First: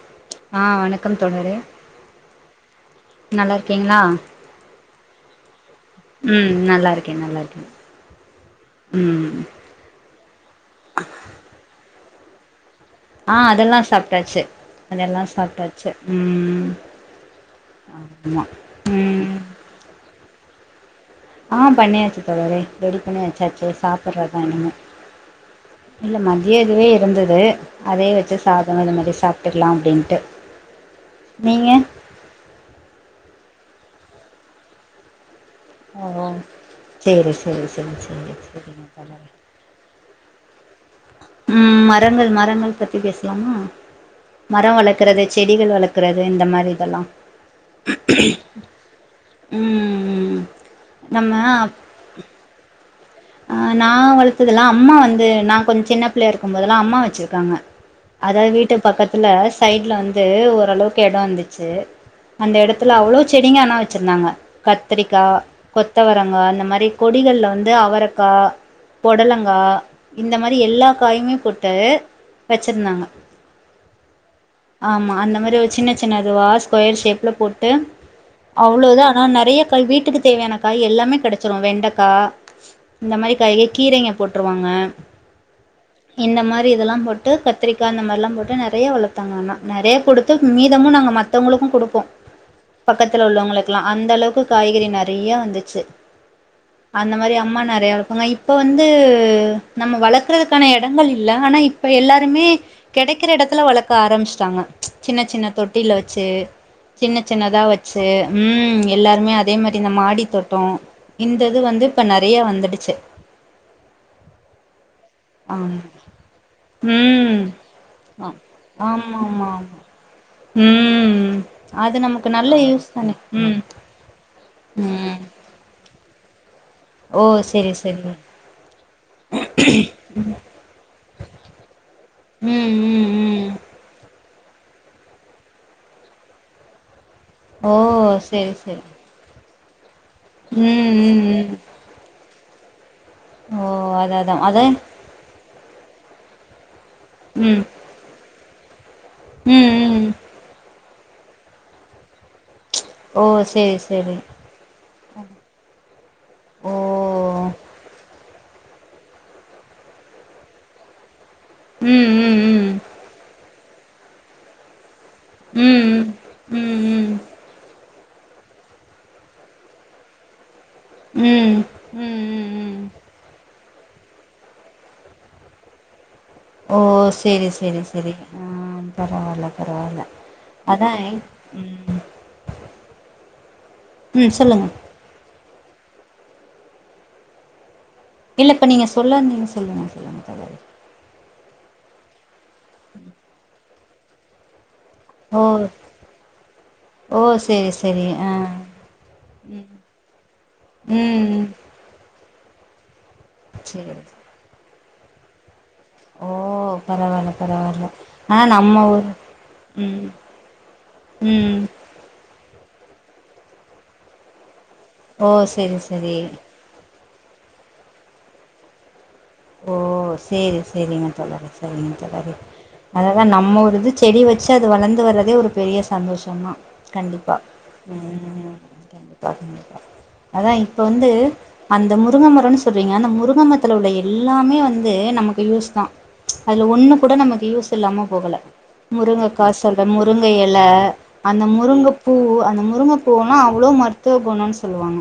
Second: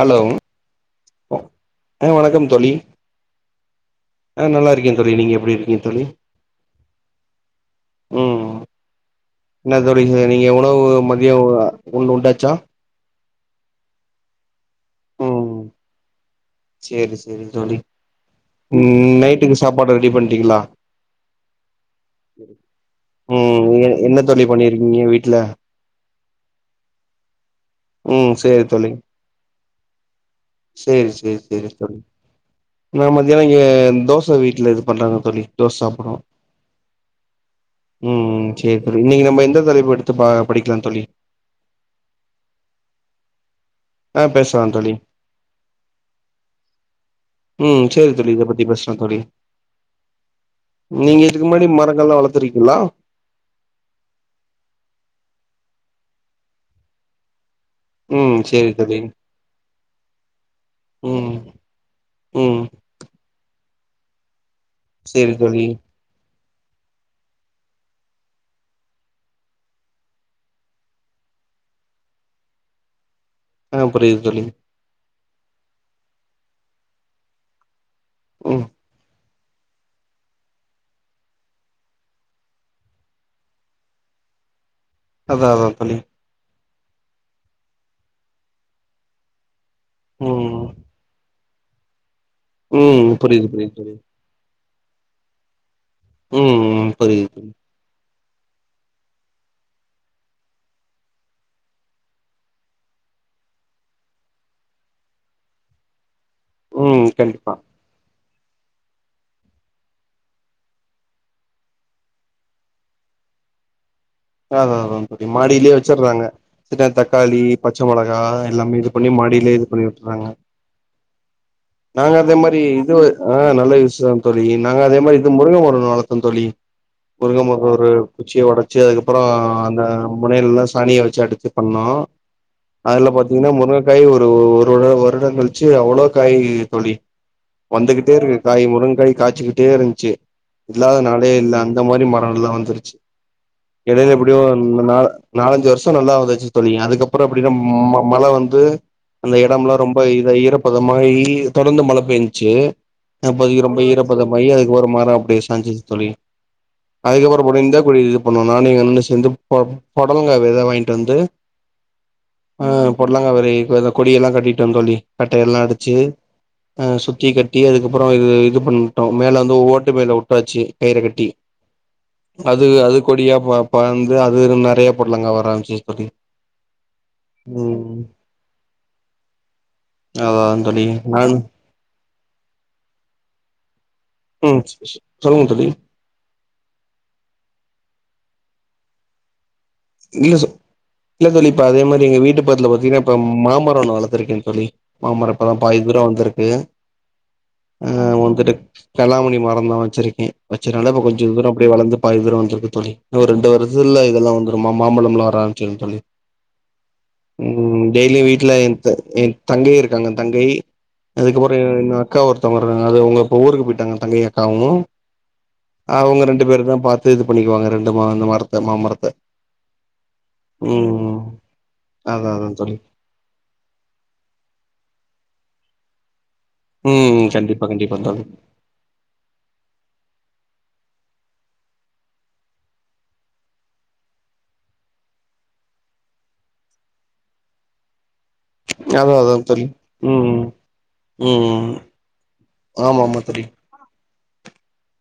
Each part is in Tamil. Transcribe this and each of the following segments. ஹலோ ஆ வணக்கம் தோழரே ஆ வணக்கம் தோழி நல்லா இருக்கீங்களா ஆ நல்லாருக்கே தோழி. நீங்க எப்டி இருக்கீங் தோழி? ம் நல்லா இருக்கே நல்லா இருக்கே ம் ம் என்ன தோழி இங்க நீங்க உணவு மதியோ ஊண் உண்டாச்சா ஆ அதெல்லா சாப்ட்டாச்சு அதெல்லா ம் சாப்ட்டாச்சு ம் சேரி சேரி தோழி ஆமா ம் நைட்டுக்கு சாப்பாடு ரெடி பண்ட்டீங்களா ஆ பண்ணியாச்சு தோழரே ரெடி பண்ணி வெச்சாச்சு ம் எ என்ன சாப்பட்றதா தோழி இனிமே பண்ணிருக்கீங்க வீட்ல இல்ல மதிய இதுவே இருந்தது அதே ம் வெச்சு சேரி சாதோ தோழி இது மாதிரி சாப்ட்டுக்கலா அப்டின்ட்டு சேரி சேரி சேரி நீங்க தோழி நா மத்யானோ ஏன் தோச வீட்ல இது பண்றாங்க தோழி தோஸ் ஓ சாப்றோ சேரி சேரி சேரி ம் சேரி ம் சேர் சேரிங்க தோழி தோழரே இன்னிக்கு நம்ம எந்த தலைப்பெடுத் து ப படிக்லா தோழி ம் மரங்கள் மரங்கள் பத்தி பேசுலாமா ஆ பேசலா மர தோழி வளக்குறது செடிகள் வளக்குறது இந்த மாரி இதெல்லா ம் சேரி தோழி இத பத்தி பேசுலா தோழி ம் ம் நீங்க நம்ம இதுக் முன்னாடி மரங்கள்லா வளத்திருக்கீளா ஆ நா வளத்தில்ல அம்மா வந்து நா கொஞ் சின்ன பிள்ளையாருக்கும் போதெல்லா அம்மா வச்சிருக்காங்க ம் அதாவக்ஷ சேரி வீட்டு தோழி பக்கத்துல சைட்ல வந்து ஓரளவுக்கு எடோ ம் இந்துச்சு அந்த ம் எடத்துல அவ்ளோ செடிங்க ஆனா சிர்ந்தாங்க கத்திரிக்கா சேரி தோழி கொத்தவரங்கா அந்த மாரி கொடிகள்ல வந்து அவரக் கா பொடலங்கா இந்த மாரி எல்லா காயுமே போட்டு வச்சிர்ந்தாங்க ஆ புரிது தோழி அந்த மாரி ஒரு சின்ன சின்ன இதுவா ஸ்கொயர் ஷேப்ல போட்டு ம் அவ்ளோ இதா ஆனா நற் றைய காய் வீட்டுக்கு தேவையான காய் எல்லாமே கெடைச்சிரு வெண்டக்கா இந்த மாரி காய்லே கீரைங்க போட்டுருவாங்க அதா அவ பணி ரி இதெல்லா போட்டு கத்திரிக்கா அந்த மாரில்லா போட்டு நறைய வளத்தாங்க ஆனா நறைய குடுத்து ம் மீதமு நாங்க மத் தவங்களுக்கு குடுப்போ ம் பக்கத்துல புரியுது புரியுது உள்ளவங்களுக்கெல்லா தோழி அந்தளவுக்கு காய்கறி நறைய வந்துச்சு ம் ம் அந்த புரியுது மாரி தோழி அம்மா நற் இருப்பாங்க இப்ப வந்து நம்ம வளக்குறதுக்கான எடங்கள் இல்ல ஆனா இப்ப எல்லாருமே கெடைக்கிற எடத்துல வளக்க ஆரம்ச்சிட்டாங்க சின்ன சின்ன தொட்டில வச் சு ம் சின்ன கண்டிப்பா சின்னதா வச்சு ம் எல்லாருமே அதே மாரி இந்த மாடி தோட்டோ இந்த இது வந்து இப்ப நறைய வந்துடு ச்சு அதா அதா தோழி மாடிலே வச்சுர்றாங்க டிதா தக்காளி ம் பச்ச மொளகா ஆ எல்லாமே இது பண்ணி ஆமா ஆமா மாடிலே இது ஆமா பண்ணி விட்டுறாங்க ம் அது நாங்க நமக்கு அதே நல்ல மாரி யூஸ் இது தானே ஆ ம் நல்ல யூஸு தா தோழி நாங்க அதே மாரி ம் இது முரு ங்கே மரோ ஒன்னு வளத்தோ தோழி ஓ முர்ங்க மரோ செரி ஒரு செரி குச்சிய ஒடச் சு அதுக்கப்ற அந்த முனையில்லா சாணிய வச்சு அடத்தி பண்ணோ ம் ம் அதுல ம் பாத்தீங்னா முருங்கக்காய் ஒரு ஒரு வருடோ கழிச்சு அவ்ளோ காய் தோழி ஓ வந்துகிட்டேருக்கு செரி காய் செரி முருங்காய் காச்சுக்கிட் டே இருந்துச்சு ம் இல்லாத ம் நாளே இல்ல ம் அந்த மாரி மரல்லா வந்துருச் ஓ எடையில அதா அதா எப்டியு அத நா நாலஞ்சு வருஷோ நல்லா வந்துச்சு தோழி அதுக்கப்றோ எப்டினாம் ம் ம மழ வந் து அந்த எடம்லா ம் ரொம்ப ம் இதாய் ஈரப்பதமாயி தொடந்து மழ பேன்ச்சு ஓ அப்போதிக்கு சேரி ரொம்ப சேரி ஈரப்பதமாயி அதுக்கு ஒரு மரோ அப்டியே சாஞ்சிச்சு தோழி ஓ அதுக்கப்புற போன இந்த குழி இது பண்ணோ நானு எங்கண்ண சேந்து ப பொடலங்கா வித வாய்ங்ட்டு வந்து ம் ம் ஆ ம் பொடலங்கா வெத ஈகுவலா கொடியெல்லா கட்டிட்டோ தோழி கட்ட எல்லா ம் அடிச்சு ம் ஆ ம் சுத்தி கட்டி அதுக்கப் றோ இது இது பண்ணிட்டோ மேல வந்து ஓட்டு மேலே உட்டாச்சு கயிற ம் கட்டி ம் ம் அது ம் அது கொடியா ப படந்து அதுலந்து நறைய பொட்லங்கா வர ஆரம்சிச்சி தோழி ஓ செரி செரி ம் செரி ஆ பரவால பரவால தோழி அதா என்க் நானு ம் ம் சொல்லுங்க தோழி இல்ல இப்ப நீங்க சொல்ல வந்திங்க சொல்லுங்க சொல்லுங்க தோழரே ப அதே மாரி எங்க வீட்டு பத்துல பாத்திங்கனா இப்ப மாமரோ ஒன்னு வளத்திருக்கே தோழி மாமரோ இப்பதா தோழரே பாதி தூரோ வந்திருக்கு ஓ ஓ செரி ஸ் ஆஹ் வந்துட்டு கலாமணி மரந் தா வச்சிருக்கே வச்சதுனால இப்ப கொஞ்ச ம் தூர அப்டியே வளர்ந்து பாதி தூரோ இருக்கு தோழி ரெண்டு வருத்துல சேரி இதெல்லா வந்துருமா மாம்பழம் எல்லா வர ஆரம்பிச்சிரு தோழி ஓ பரவால்ல உம் பரவால்ல டெய்லியு ஆனா வீட்டுல என் நம்ம ஊர் என் தங்கை ம் இருக்காங்க தங்கை அதுக்கப்புற ம் இன்னொ அக்கா ஒருத்தங்க இருக்காங்க அது இப்பவுங்க ஊருக்கு போயிட்டாங்க தங்கையு அக்காவு ஓ செரி ஆஹ் செரி அவங்க ரெண்டு பேரு தா பாத்து இது பண்ணிக்குவாங்க ரெண்டு மா அந்த மரத்த மாமரத்த ஓ செரி செரிங்க ம் தோழரே சரிங்க அதா தோழரே அதா தோழி அததா நம்ம ஒரு இது செடி வச்சு அது வளர்ந்து வர்றதே ஒரு பெரிய சந்தோஷம் சொன்னா ம் கண்டிப்பா கண்டிப்பா ம் தோழி ம் கண்டிப்பா கண்டிப்பா அதா இப்ப வந்து அந்த முருங்கமரம்ன்னு சொல்றீங்க அந்த முருங்கமரத்துல உள்ள எல்லாமே வந்து நமக்கு யூஸ் தா அதுல ஒண்ணு கூட நமக்கு யூஸ் இல்லாம போகல அதா அதா முருங்கக்கா தோழி சொல்ற முருங்க ம் இலை அந்த ம் முருங்கப்பூ அந்த ஆமா ஆமா முருங்கப்பூவுல்லா தோழி அவ்ளோ மருத் தூகணும்ன்னு சொல்லுவாங்க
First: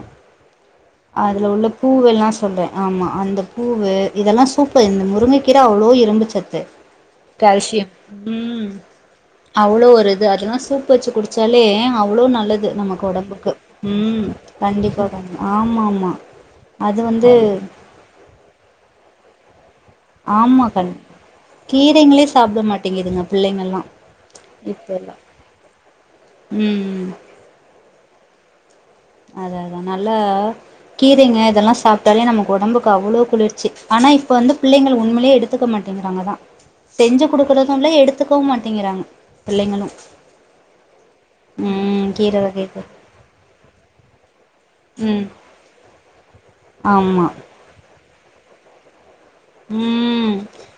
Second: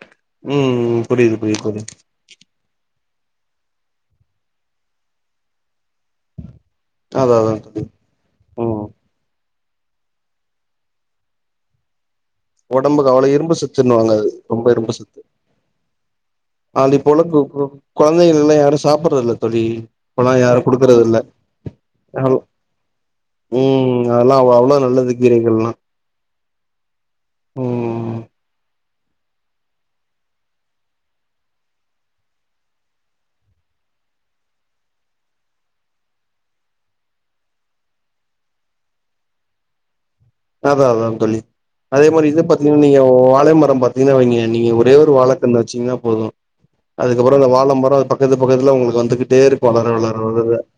ம் புரியுது அதுல புரியுது உள்ள தோழி பூவெல்லா சொல்றே ஆமா அந்த பூவு இதெல்லா சூப்பர் இந்த முருங்கக்கீர அவ்ளோ இரும்புச்சத்து அதா அதா தோழி கால்சியம் உம் ம் அவ்ளோ வொரு இது அதெல்லா சூப்பு வெச்சு குடிச்சாலே அவ் அவ்ளோ நல்லது நமக்கு ஒடம்புக்கு அவ்ளோ உடம்புக்கு இரும்பு சத்துன்னுவாங்க ம் அது ரொம்ப இரும்பு கண்டிப்பா சத்து பண்ணு ஆமாம்மா அது இப்போல வந்து கொ கொ கொழந்தைகள் எல்லா யாரு சாப்புட்றது இல்ல தோழி இப்பல்லா யாரு ஆமா கண் குடுக்கறது இல்ல கீரைங்களே சாப்பிட மாட்டேங்குதுங்க பிள்ளைங்கல்லா ம் அதெல்லா அவ் அவ்ளோ இப்ப நல்லது எல்லா கீரைகள்லா ம் ம் ம் அதத நல்ல கீரைங்க இதெல்லா சாப்ட்டாலே நமக்கு உடம்புக்கு அவ்ளோ குளிர்ச்சி ஆனா இப்ப வந்து பிள்ளைங்கள் உண்மளே எடுத்துக்க மாட் டேங்குறாங்க தா செஞ்சு குடுக்கறதும் இல்ல எடுத்துக்கவும் மாட்டேங்கிறாங்க பிள்ளைங்களு அதா அதா தோழி அதே ம் மாரி கீர இது பாத்தீங்க வகைகள் நீங்க வாழை மரம் பாத்தீங்கன்னா வெய்ங்க நீங்க ஒரே ஒரு ம் வாழைக்கன்னு வச்சீங்கன்னா போதும் ஆமா அதுக்கப்புறம் அந்த வாழமரம் பக்கத்து பக்கத்துல உங்களுக்கு வந்துகிட் உம்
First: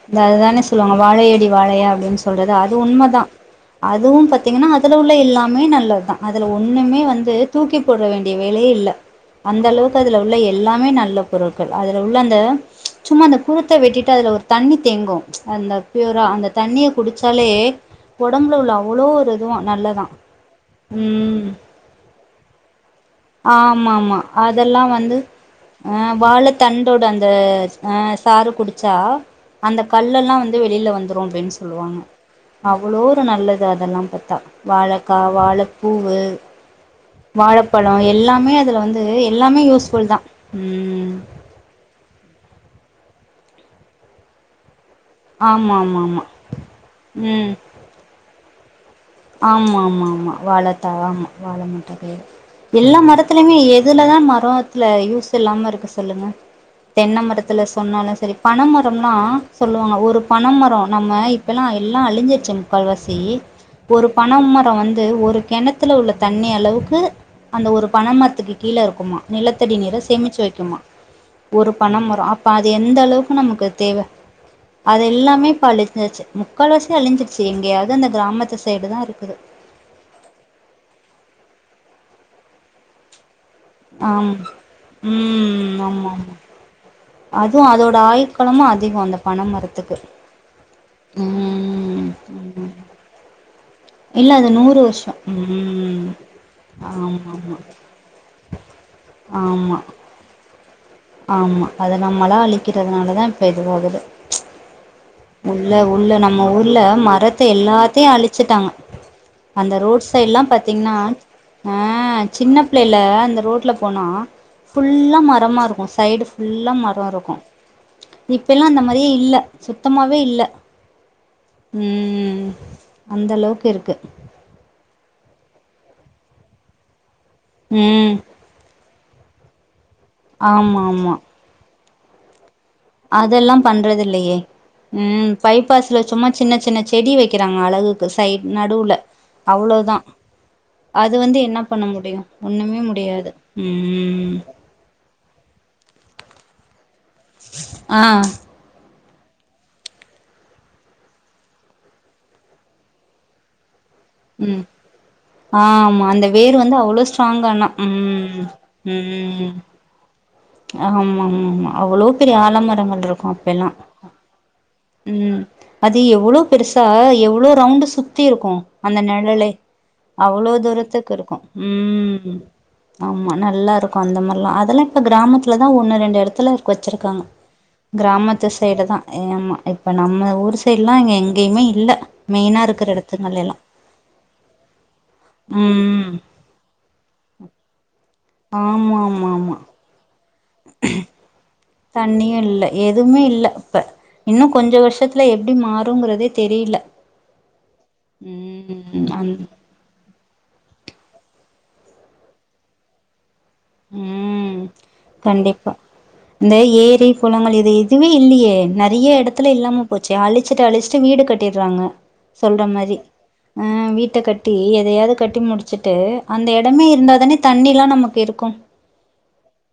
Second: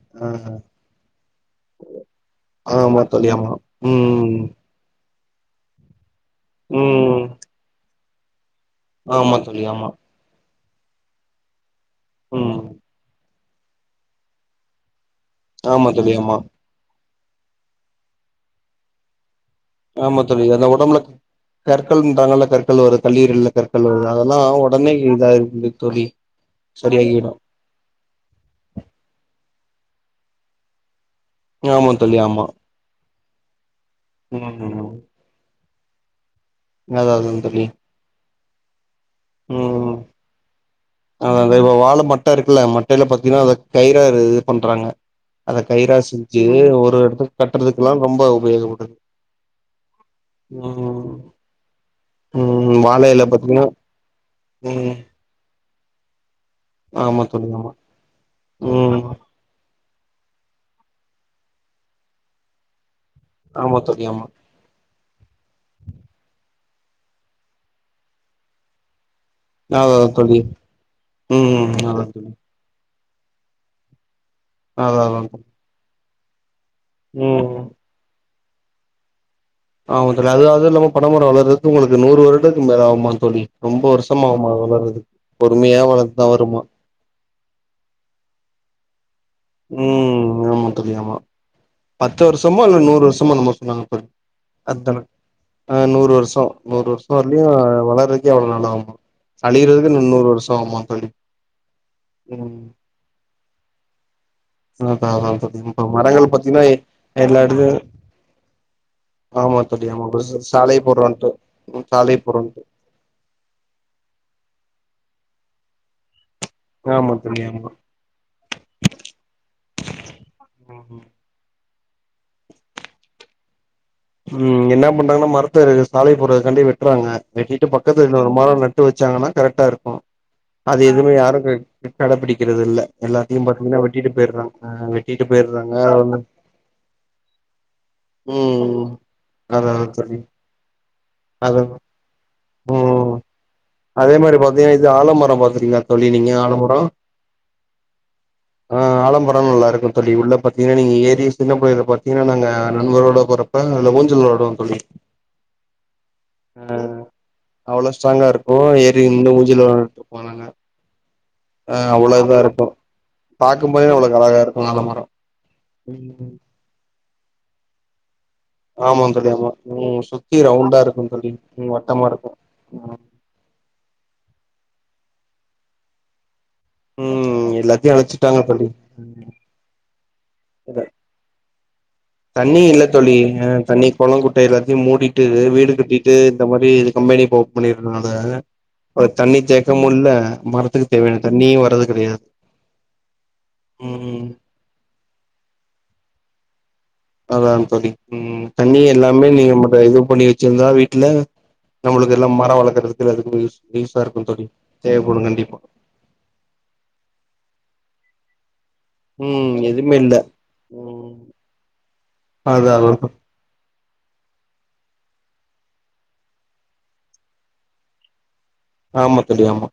இந்த அததானே சொல்லுவாங்க வாழையடி வாழையா அப்டின்னு சொல்றது அது ஆமா உண்மதா தோழி ஆமா அதுவும் ம் பாத்தீங்கன்னா அதுல உள்ள எல்லாமே நல்லத் தா அதுல ஒண்ணுமே ம் வந்து தூக்கி போட வேண்டிய வேலயே இல்ல ஆமா தோழி அந்த ஆமா அளவுக்கு அதுல உள்ள எல்லாமே நல்ல பொருட்கள் அதுல உள்ள அந்த ம் சும்மா அந்த குருத்த வெட்டிட்டு அதுல ஒரு தண்ணி தேங்கும் அந்த ஆமா தோழி ப்யூரா ஆமா அந்த தண்ணிய குடிச்சாலே உடம்புல உள்ள அவ்ளோ ஒரு இதுவா நல்லதா ஆமா தோழி அந்த உடம்புல கற்கள்ன்றாங்கல்ல கற்கள் வருது கல்லீரல்ல கற்கள் வருது ஆமாம்மா அதெல்லா ஒடனே வந்து இதாயிடுது தோழி அஹ் வாழ தண்டோட அந்த சரியாகிடு அஹ் சாறு குடிச்சா அந்த கல்லெல்லா வந்து வெளியில வந்துரு அப்டின் ஆமா சொல்லுவாங்க தோழி ஆமா அவ்ளோ ஒரு நல்லது அதெல்லாம் பாத்தா ம் வாழக்கா வாழ பூவூ அதா அதா தோழி ப்பழோ எல்லாமே அதுல வந்து எல்லாமே யூஸ்புல் தா ம் அததா இப்ப வாழ மட்டை இருக்குல்ல மட்டையில பாத்தீங்கனா அத கயிற இது பண்றாங்க அத கயிறா ஆமாமாமா செஞ்சு ஒரு இடத்துக்கு கட்டுறதுக்குல்லா ரொம்ப உபயோகப்படுது ஆம்மா ஆம்மா ஆமா வாழ தார் ம் ஆமா வாழ மாட்ட ம் எல்லா வாழ இல மரத்துலயுமே பாத்தீங்கன்னா எதுலதா மரோத்துல ம் யூஸ் இல்லாம இருக்கு சொல்லுங்க தென்ன ஆமா தோழி மரத்துல ஆமா சொன்னாலும் சரி ம் பனமரம்லா சொல்லுவாங்க ஒரு பணமரோ நம்ம இப்பல்லா எல்லா அழிஞ்சிச்சி முக்கால்வாசி ஆமா தோழி ஒரு ஆமா பனமரோம் வந்து அது ஒரு கிணத்து உள்ள தண்ணி அளவுக்கு அந்த ஒரு பனைமரத்துக்கு கீழ இருக்குமா நிலத்தடி அதா நீர அதா சேமிச்சி தோழி வைக்குமா ஒரு ம் அதா பனமரோ தோழி அப்ப அது எந்தளவுக்கு நமக்கு தேவை அதா அது அதா எல்லாமே அழிஞ்சாச்சு முக்கால்வாசி அழிஞ்சிருச்சு ம் எங்கேயாவது அந்த கிராமத்து சைடு தா இருக்குது ஆமா தோழி அது அதுவும் இல்லாம பனமரம் வளர்றதுக்கு உங்களுக்கு நூறு வருடத்துக்கு மேல ஆவுமா தோழி ரொம்ப வருஷம் ஆம் ஆவுமா அது வளர்றதுக்கு ம் பொறுமையா ஆமா வளந்துதா ஆமா வருமா அதுவு அதோட ஆயுட்காலம் அ பன மரத்துக்கு ம் ஆமா தோழி ஆமா ம் பத்து வருஷமோ ம் இல்ல நூறு வருஷமோ என்னமோ சொன்னாங்க தோழி இல்ல அது நூறு அதான வருஷ ம் ஆ நூறு வருஷ நூறு வருஷ ஆமா வரலயு ஆமா வளர்றதுக்கே அவ்வளோ நாள் ஆகு ஆமா அழியறதுக்கு இன்ன நூறு வருஷ ஆகுமாம் ஆமா அத நம்மளா அழிக்கிறதுனாலதா இப்ப இதுவாகுது அதா அதா தோழி உள்ள இப்ப உள்ள மரங்கள் நம்ம பாத்தீங்கன்னா ஊர்ல மரத்த எல்லா எடத்துலயு எல்லாத்தையு அழிச்சுட்டாங்க ஆமா அந்த தோழி ஆமா ரோட் சைட்ல்லா சாலை பாத்தீங்கன்னா போடுறோன்ட்டு ஆ சாலை சின்ன போடுறோன்ட்டு பிள்ளைல அந்த ரோட்ல போனோ ஃபுல்லா மரமா இருக்கு சைடு ஃபுல்லா மரோ ஆமா இருக்கு தோழி ஆமா இப்பல்லா அந்த மாரியே இல்ல சுத்தமாவே இல்ல ம் அந்தளவுக்கு இருக் ம் என்னா பண்றாங்கன்னா மரத்த சாலை போடுறதுக்காண்டி வெட்டுறாங்க வெட்டிட்டு பக்கத்து ம் இன்னொரு ஒரு மரோ நட்டு வச் வச்சாங்கன்னா கரெக்டா இருக்கு அது ஆமா எதுவமே ஆமா யாரு கடபிடிக் அதெல்லா பண்றதுல்லையே ஆ வெட்டிட்டு ம் பைப்பாஸ்ல போயிடுறாங்க சும்மா சின்ன சின்ன செடி வக்கிற றாங்க அழகுக்கு சைட் நடுல ஆதாதா தோழி அது வந்து என்னா அதா பண்ண முடியு ஒண்ணுமே ம் முடியாது ம் ஆலமரோ பாத்துறீங்களா தோழி நீங்க ஆலமரோ ஆ ஆலமரோ நல்லாருக்கு தோழி உள்ள பாத்தீங்கன்னா நீங்க ஏரிய சின்ன பிள்ளைல பாத்தீங்கன்னா நாங்க நண்பர்களோட போறப் அதுல ஊஞ்சல் விளாடுவோ ம் தோழி ஆமா அந்த வேர் அ வந்து அவ்ளோ ஸ்ட்ராங் ஆனா அவ்ளோ ஸ்ட்ராங்கா ம் இருக்கு ஏறி இன்னு ம் ஊஞ்சல போனாங்க ஆமா ஆமா ஆமா அவ்ளோ பெரிய ஆலமரங்கள் இருக்கு அப்பல்லா பாக்கும் போதே அவ்ளோக்கு அழகா இருக்கும் ஆலமரம் ம் அது ம் எவ்ளோ பெருசா எவ்வளோ ரவுண்ட்டு சுத் த்தி இருக்கு அந்த ஆமா தோழி நிழலே ஆமா ம் சுத்தி அவ்ளோ ரவுண்டா இருக்கும் தூரத்துக்கு தோழி இருக்கு வட்டமா இருக்கும் ம் ஆ ஆமா நல்லா இருக்கு அந்த மாரிலா அதெல்லா இப்ப கிராமத்துலதா ஒண்ணு ரெண்டு எடத்துல வச்சிருக்காங்க ம் எல்லாத்தையும் அழிச்சுட்டாங்க கிராமத்து தோழி சைடு தா ஏமா இப்ப நம்ம ஊர் சைடுல்லா இங்க எங்கேயுமே இல்ல தண்ணி மெயினா இல்ல இருக்கிற தோழி எடத்துங்கள் எல்லா தண்ணி கொளம் குட்ட எல்லாத்தையு மூடிட்டு வீடு ம் கட்டிட்டு இந்த மாரி இதுக்கம் வெளிய போ முடியறது நாள ஆமா ஒரு ஆமா தண்ணி ஆமா தேக்கமு இல்ல மரத்துக்கு தேவையான தண்ணியு வரதுக் தண்ணியு இல்ல எதுமே இல்ல இப்ப ம் இன்னு கொஞ்ச வருஷத்துல எப்டி மாறு தூங்கறதே தெரில அதா தோழி தண்ணி ம் தண்ணி எல்லாமே நீங்க இது பண்ணி ருந்தா வீட்ல நம்மளுக்கு எல்லா மரோ வளர்க்குறதுக்கு அதுக்கு யூஸா இருக்கு தோழி ம் தேவப்படு கண்டிப்பா இந்த ஏரி குளங்கள் இது எதுமே இல்லயே நரியா எடத்துல ம் இல்லாம எதுமே போச்சு இல்ல அழிச்சுட்டு அழிச்சுட்டு ம் வீடு கட்டியறாங்க சொல்ற அதா மாரி அதா அ வீட்ட கட்டி எதயாது கட்டி முடிச்சுட்டு அந்த எடமே இருந்த தானே தண்ணில்லா நமக்கு இருக்கு ம் ஆமா தோழி ஆமா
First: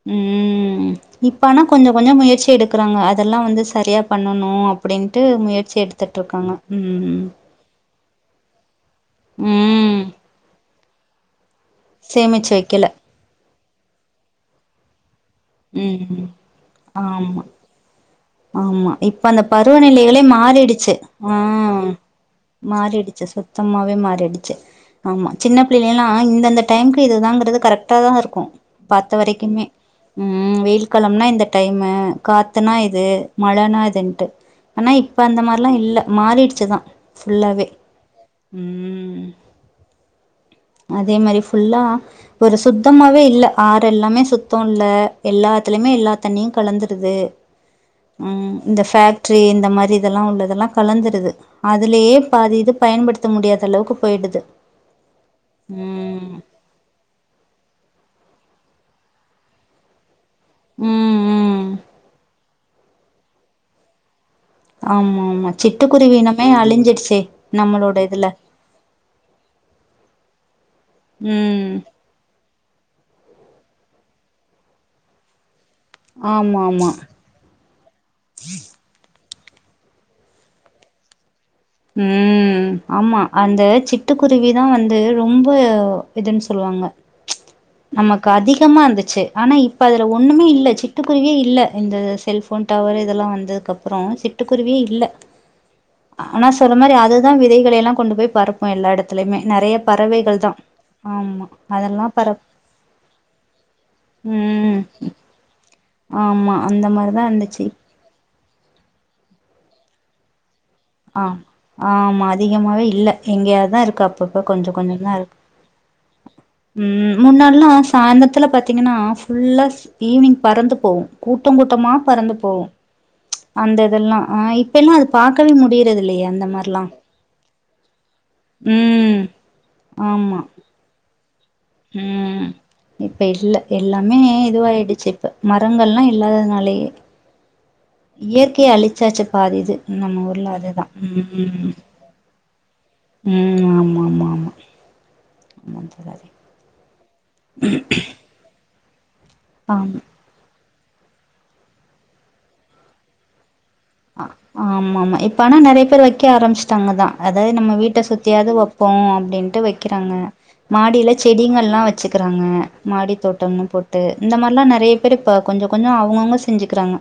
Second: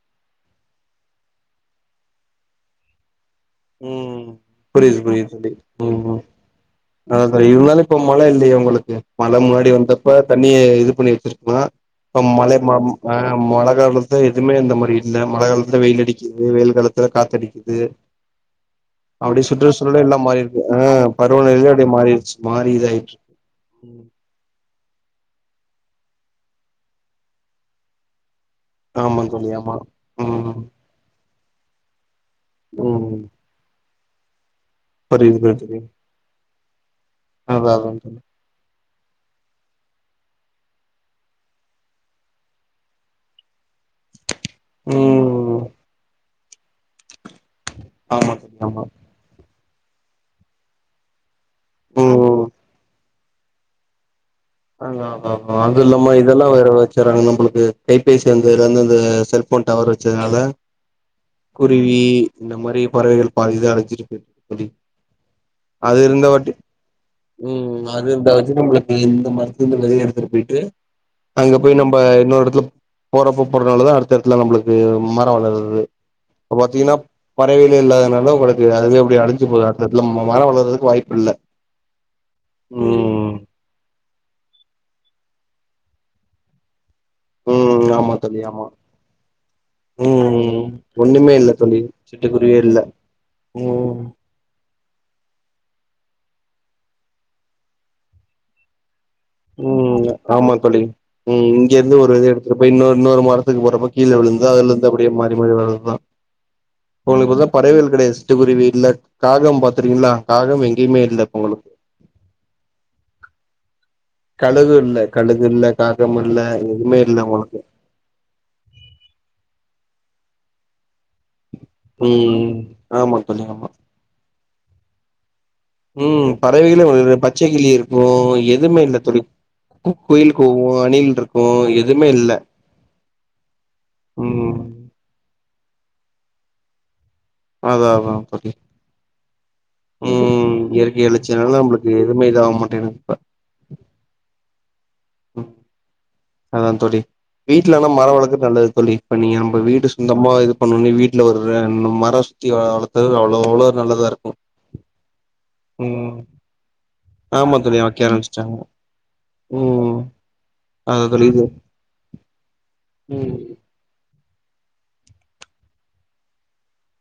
ம் இப்பானா கொஞ்சோ கொஞ்சோ முயற்சி எடுக்கறாங்க அ அதெல்லா வந்து சரியா ம் பண்ணணு புரியுது அப்டின்ட்டு புரியுது தோழி முயற்சி ம் எடுத்துட்டு இருக்காங்க ம் ம் அப்பா இல்லையா உங்களுக்கு மழ முன்னாடி வந்தப்ப தண்ணி இது பண்ணி வச்சிருக்கோ இப்ப சேமிச்சு மழை மா வைக்கல ம் ஆ மழ மழகாலத்துல எதுமே இந்த மாரி இல்ல மழ காலத்துல வெயில் ம் அடிக்குது வெயில் காலத்துல ஆமா காத்தடிக்குது ஆமா இப்ப அந்த அப்டியே சுற்ற சூழலே எல்லா பருவநிலைகளே மாறி இருக்கு மாறிடுச்சு ஆ பருவநிலையே அப்டியே மாறிடுச்சு மாறி இதாயிட்டு மாறிடுச்சு சுத்தமாவே ம் மாறிடிச்சு ஆமா சின்ன பிள்ளைலல்லா இந்தந்த டைமுக்கு இதுதாங்கறது கரெக்ட்டா தா இருக்கு பாத்த ஆமா தோழி வரைக்குமே ஆமா ம் வெயில்காலம்னா இந்த டைமு காத்துனா இது ம் மழனா இதுன்ட்டு ஆனா இப்ப புரியுது அந்த மாரிலா புரியுது இல்ல மாறிடுச்சுதா ஃபுல்லாவே அதா அதா தோழி ம் ம் அதே மாரி ஃபுல்லா ஒரு சுத்தமாவே இல்ல ஆறெல்லாமே சுத் தோ இல்ல ம் எல்லாத்திலிமே எல்லா தண்ணியு கலந்துருது ஆமா ம் தோழி ஆமா இந்த ஃபேக்ரி இந்த மாரி இதெல்லா உள்ளதெல்லா கலந்திருது அதுலயே ம் பாதி இது பயன்படுத்த முடியாதளவுக்கு போயிடுது ஆ ஆமா ஆமா அது இல்லாம ம் இதெல்லா வேற வச்சறாங்க நம்புளுக்கு கைபேசி வந்ததுலந்து அந்த செல்போன் டவர் வச்சதுனா ல ம் ம் குருவி இந்த மாரி பறவைகள் பாதிதா அழிஞ்சிருக்கு ஆமா ஆமா அது சிட்டுக்குருவி இருந்த இனமே வாட்டி அழிஞ்சிடுச்சே ம் நம்மளோட அது இதுல இருந்தாவாச்சி நம்முளுக்கு இந்த மார் வெளிய எடுத்துட்டு போயிட்டு அங்க ம் போய் நம்ப இன்னொரு எடத்துல போறப் குப்ப போறதுனால தா அடுத்தடுத்துல நம்முளுக்கு மரோ வளருது அப்ப ஆமா ஆமா பாத்தீங்னா பறவைகளே இல்லாததுனால தா உங்களுக்கு அதுவே அப்டி அடஞ் சி போது அடுத்த எடத்ல மரோ வளறதுக்கு வாய்ப்பில்ல ம் ஆமா அந்த சிட் டுக்குருவி தா வந்து ரொம்ப இதுன் சொல்வாங்க ம் ஆமா நமக்கு தோழி ஆமா அதிகமா இருந்துச்சி ஆனா இப்ப அதுல ஒண்ணுமே ம் இல்ல ஒண்ணுமே சிட்டுக்குருவியே இல்ல தோழி இந்த செல் சிட்டுக்குருவியே ஃபோன் ட இல்ல டவர் இதெல்லா வந்ததுக்கு அப்றோ ம் சிட்டுக் குருவியே இல்ல அ ஆனா சொல்ல மாரி அதுதா விதைகள யெல்லா கொண்டு போய் பரப்பு எல்லா எடத் ம் ஆமா தோழி ஆமா ம் இங்க இருந்து அதெல்லா ஒரு வித பரப் எடுத்துட்டுப் போய் இன்னொரு இன்னொரு மரத்துக்குப் போறப்ப கீழ் விழுந்தா ம் அதுலருந்து அப்டியே மாறி மாறி வர்றதா ஆமா அந்த மாரிதா ஒங்களுக்கு வந்தா இருந்துச்சு பறவைகள் கிடையாது சிட்டுக்குருவி இல்ல காகம் பாத்திருக்கீங்ளா காகம் எங் ஆ ஆமா அதிகமாவே இல்ல எங்க்யேதா இருக்கு அப் அப்பப்ப கொஞ்ச கழுகு கொஞ்ச இல்ல தா இருக்கு கழுகு இல்ல காகம் இல்ல எதுவுமே ம் இல்ல உங்களுக்கு முன்னாடில்லா சாய்ந்தர்த்துல பாத்தீங்கனா ஃபுல் தஸ் ஈவ்னிங் பறந்து போவு கூட்ட கூட்டமா பறந்து ம் போவு ஆமா தோழி ஆமா அந்த இதெல்லா ஆ இப்பெல்லா அது பாக்கவே மு ம் பறவைகளே வந்து இந்த பச்சை கிளி இருக் கு எதுமே இல்ல ம் தோழி கூ குயிலு ஆமா கூவு அணில்ருக் ம் னே இப்ப இல்ல எல்லாமே ம் இதுவாயிடுச்சி இப்ப மரங்கள்லா இல்லாததுனாலயே அதா அதா தோழி இயற்கைய அழிச்சாச்சு பாதி இது நம்ம ம் ஊர்ல அதுதா இயற்கை ம் அழிச்சனால நம்மளுக்கு எதுவுமே இதாக மாட்டேங்குது ம் ம் ம் ஆமா ஆமா ஆமா அதா தோழி வீட்லனா மரோ வளக்கறது நல்லது தோழி இப்ப நீங்க நம்ம வீடு ஆமா சொந்தமா இது பண்ணோனே வீட்ல ஒரு ரெண்டு மரோ சுத்தி வளத்த அவ்ளோ அவ்ளோ நல்லதா அ இருக்கு ஆமாமா இப்ப ஆனா நெறைய பேர் ம் வெக்க ஆரம்பிச்ட்டாங்க தா அதாவது ஆமா நம்ம தோழி வீட்ட வைக்க சுத்தியாவது ஆரம்பிச்சுட்டாங்க வப்போ அப்டின்ட்டு ம் வெக்கிறாங்க அதா மாடியில தோழி இது செடிங்கள்லா வச்சுக்க ராங்க மாடி ம் தோட்டம்னு போட்டு இந்த மார்லா நெறைய பேரு இப்ப கொஞ்ச கொஞ்ச அவுங்கவுங்க செஞ்சிக்கிறாங்க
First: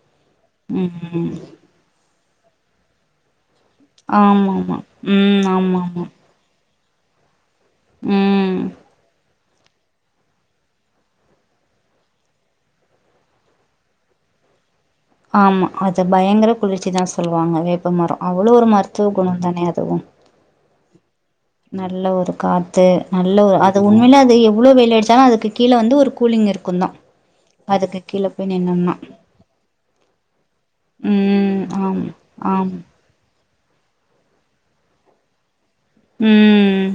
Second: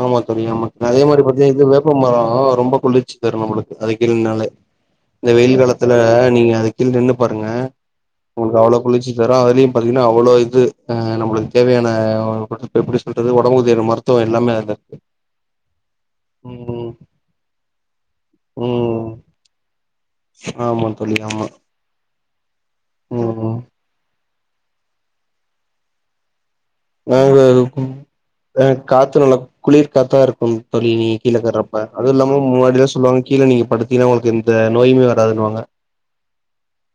ஆமா தோழி ஆமா அதே மாரி பாத்தீயா இது வேப்ப மரோ ரொம்ப குளிர்ச்சி தரு நம்முளுக் அதுக்கினுனால ஆமா ஆமா இந்த ம் வெயில் ஆமா காலத்துல ஆமா நீங்க அதுக் கீழ் நின்னுப் பாருங்க ம் உங்களுக்கு அவ்ளோ குளிர்ச்சி தரு அதுலயு பாத்தீங்னா அவ்ளோ இது அ நம்முளுக்கு தேவையான எப்டி சொல்றது ஒடம்புக்கு தேவ மருத்துவ எல்லாமே அது ஆமா அத பயங்கர குளிர்ச்சி தா சொல்வாங்க வேப்பமரோ அவ்ளோ ஒரு ம் மருத்துவ குணம் தான அதுவு ஆமா தோழி ஆமா நல்ல ஒரு காத்து நல்ல ம் ஒரு அது உண்மையில அது எவ் ளோ வெயிலடிச்சாலு அதுக்கு கீழ வந்து ஒரு கூலிங் இருக் நாங்கதா இருக்கு அ நின்னம்னா காத்து நல்லா குளிர் காத்தா இருக்கும் தோழி நீங்க கீழ ம் உக்காரப்ப ஆம் அதுவு இல்லாம ஆம் முன்னாடி எல்லா சொல்வாங்க கீழ நீங்க படுத்தினா உங்களுக்கு எந்த நோயுமே வராதுன்னுவாங்க ம்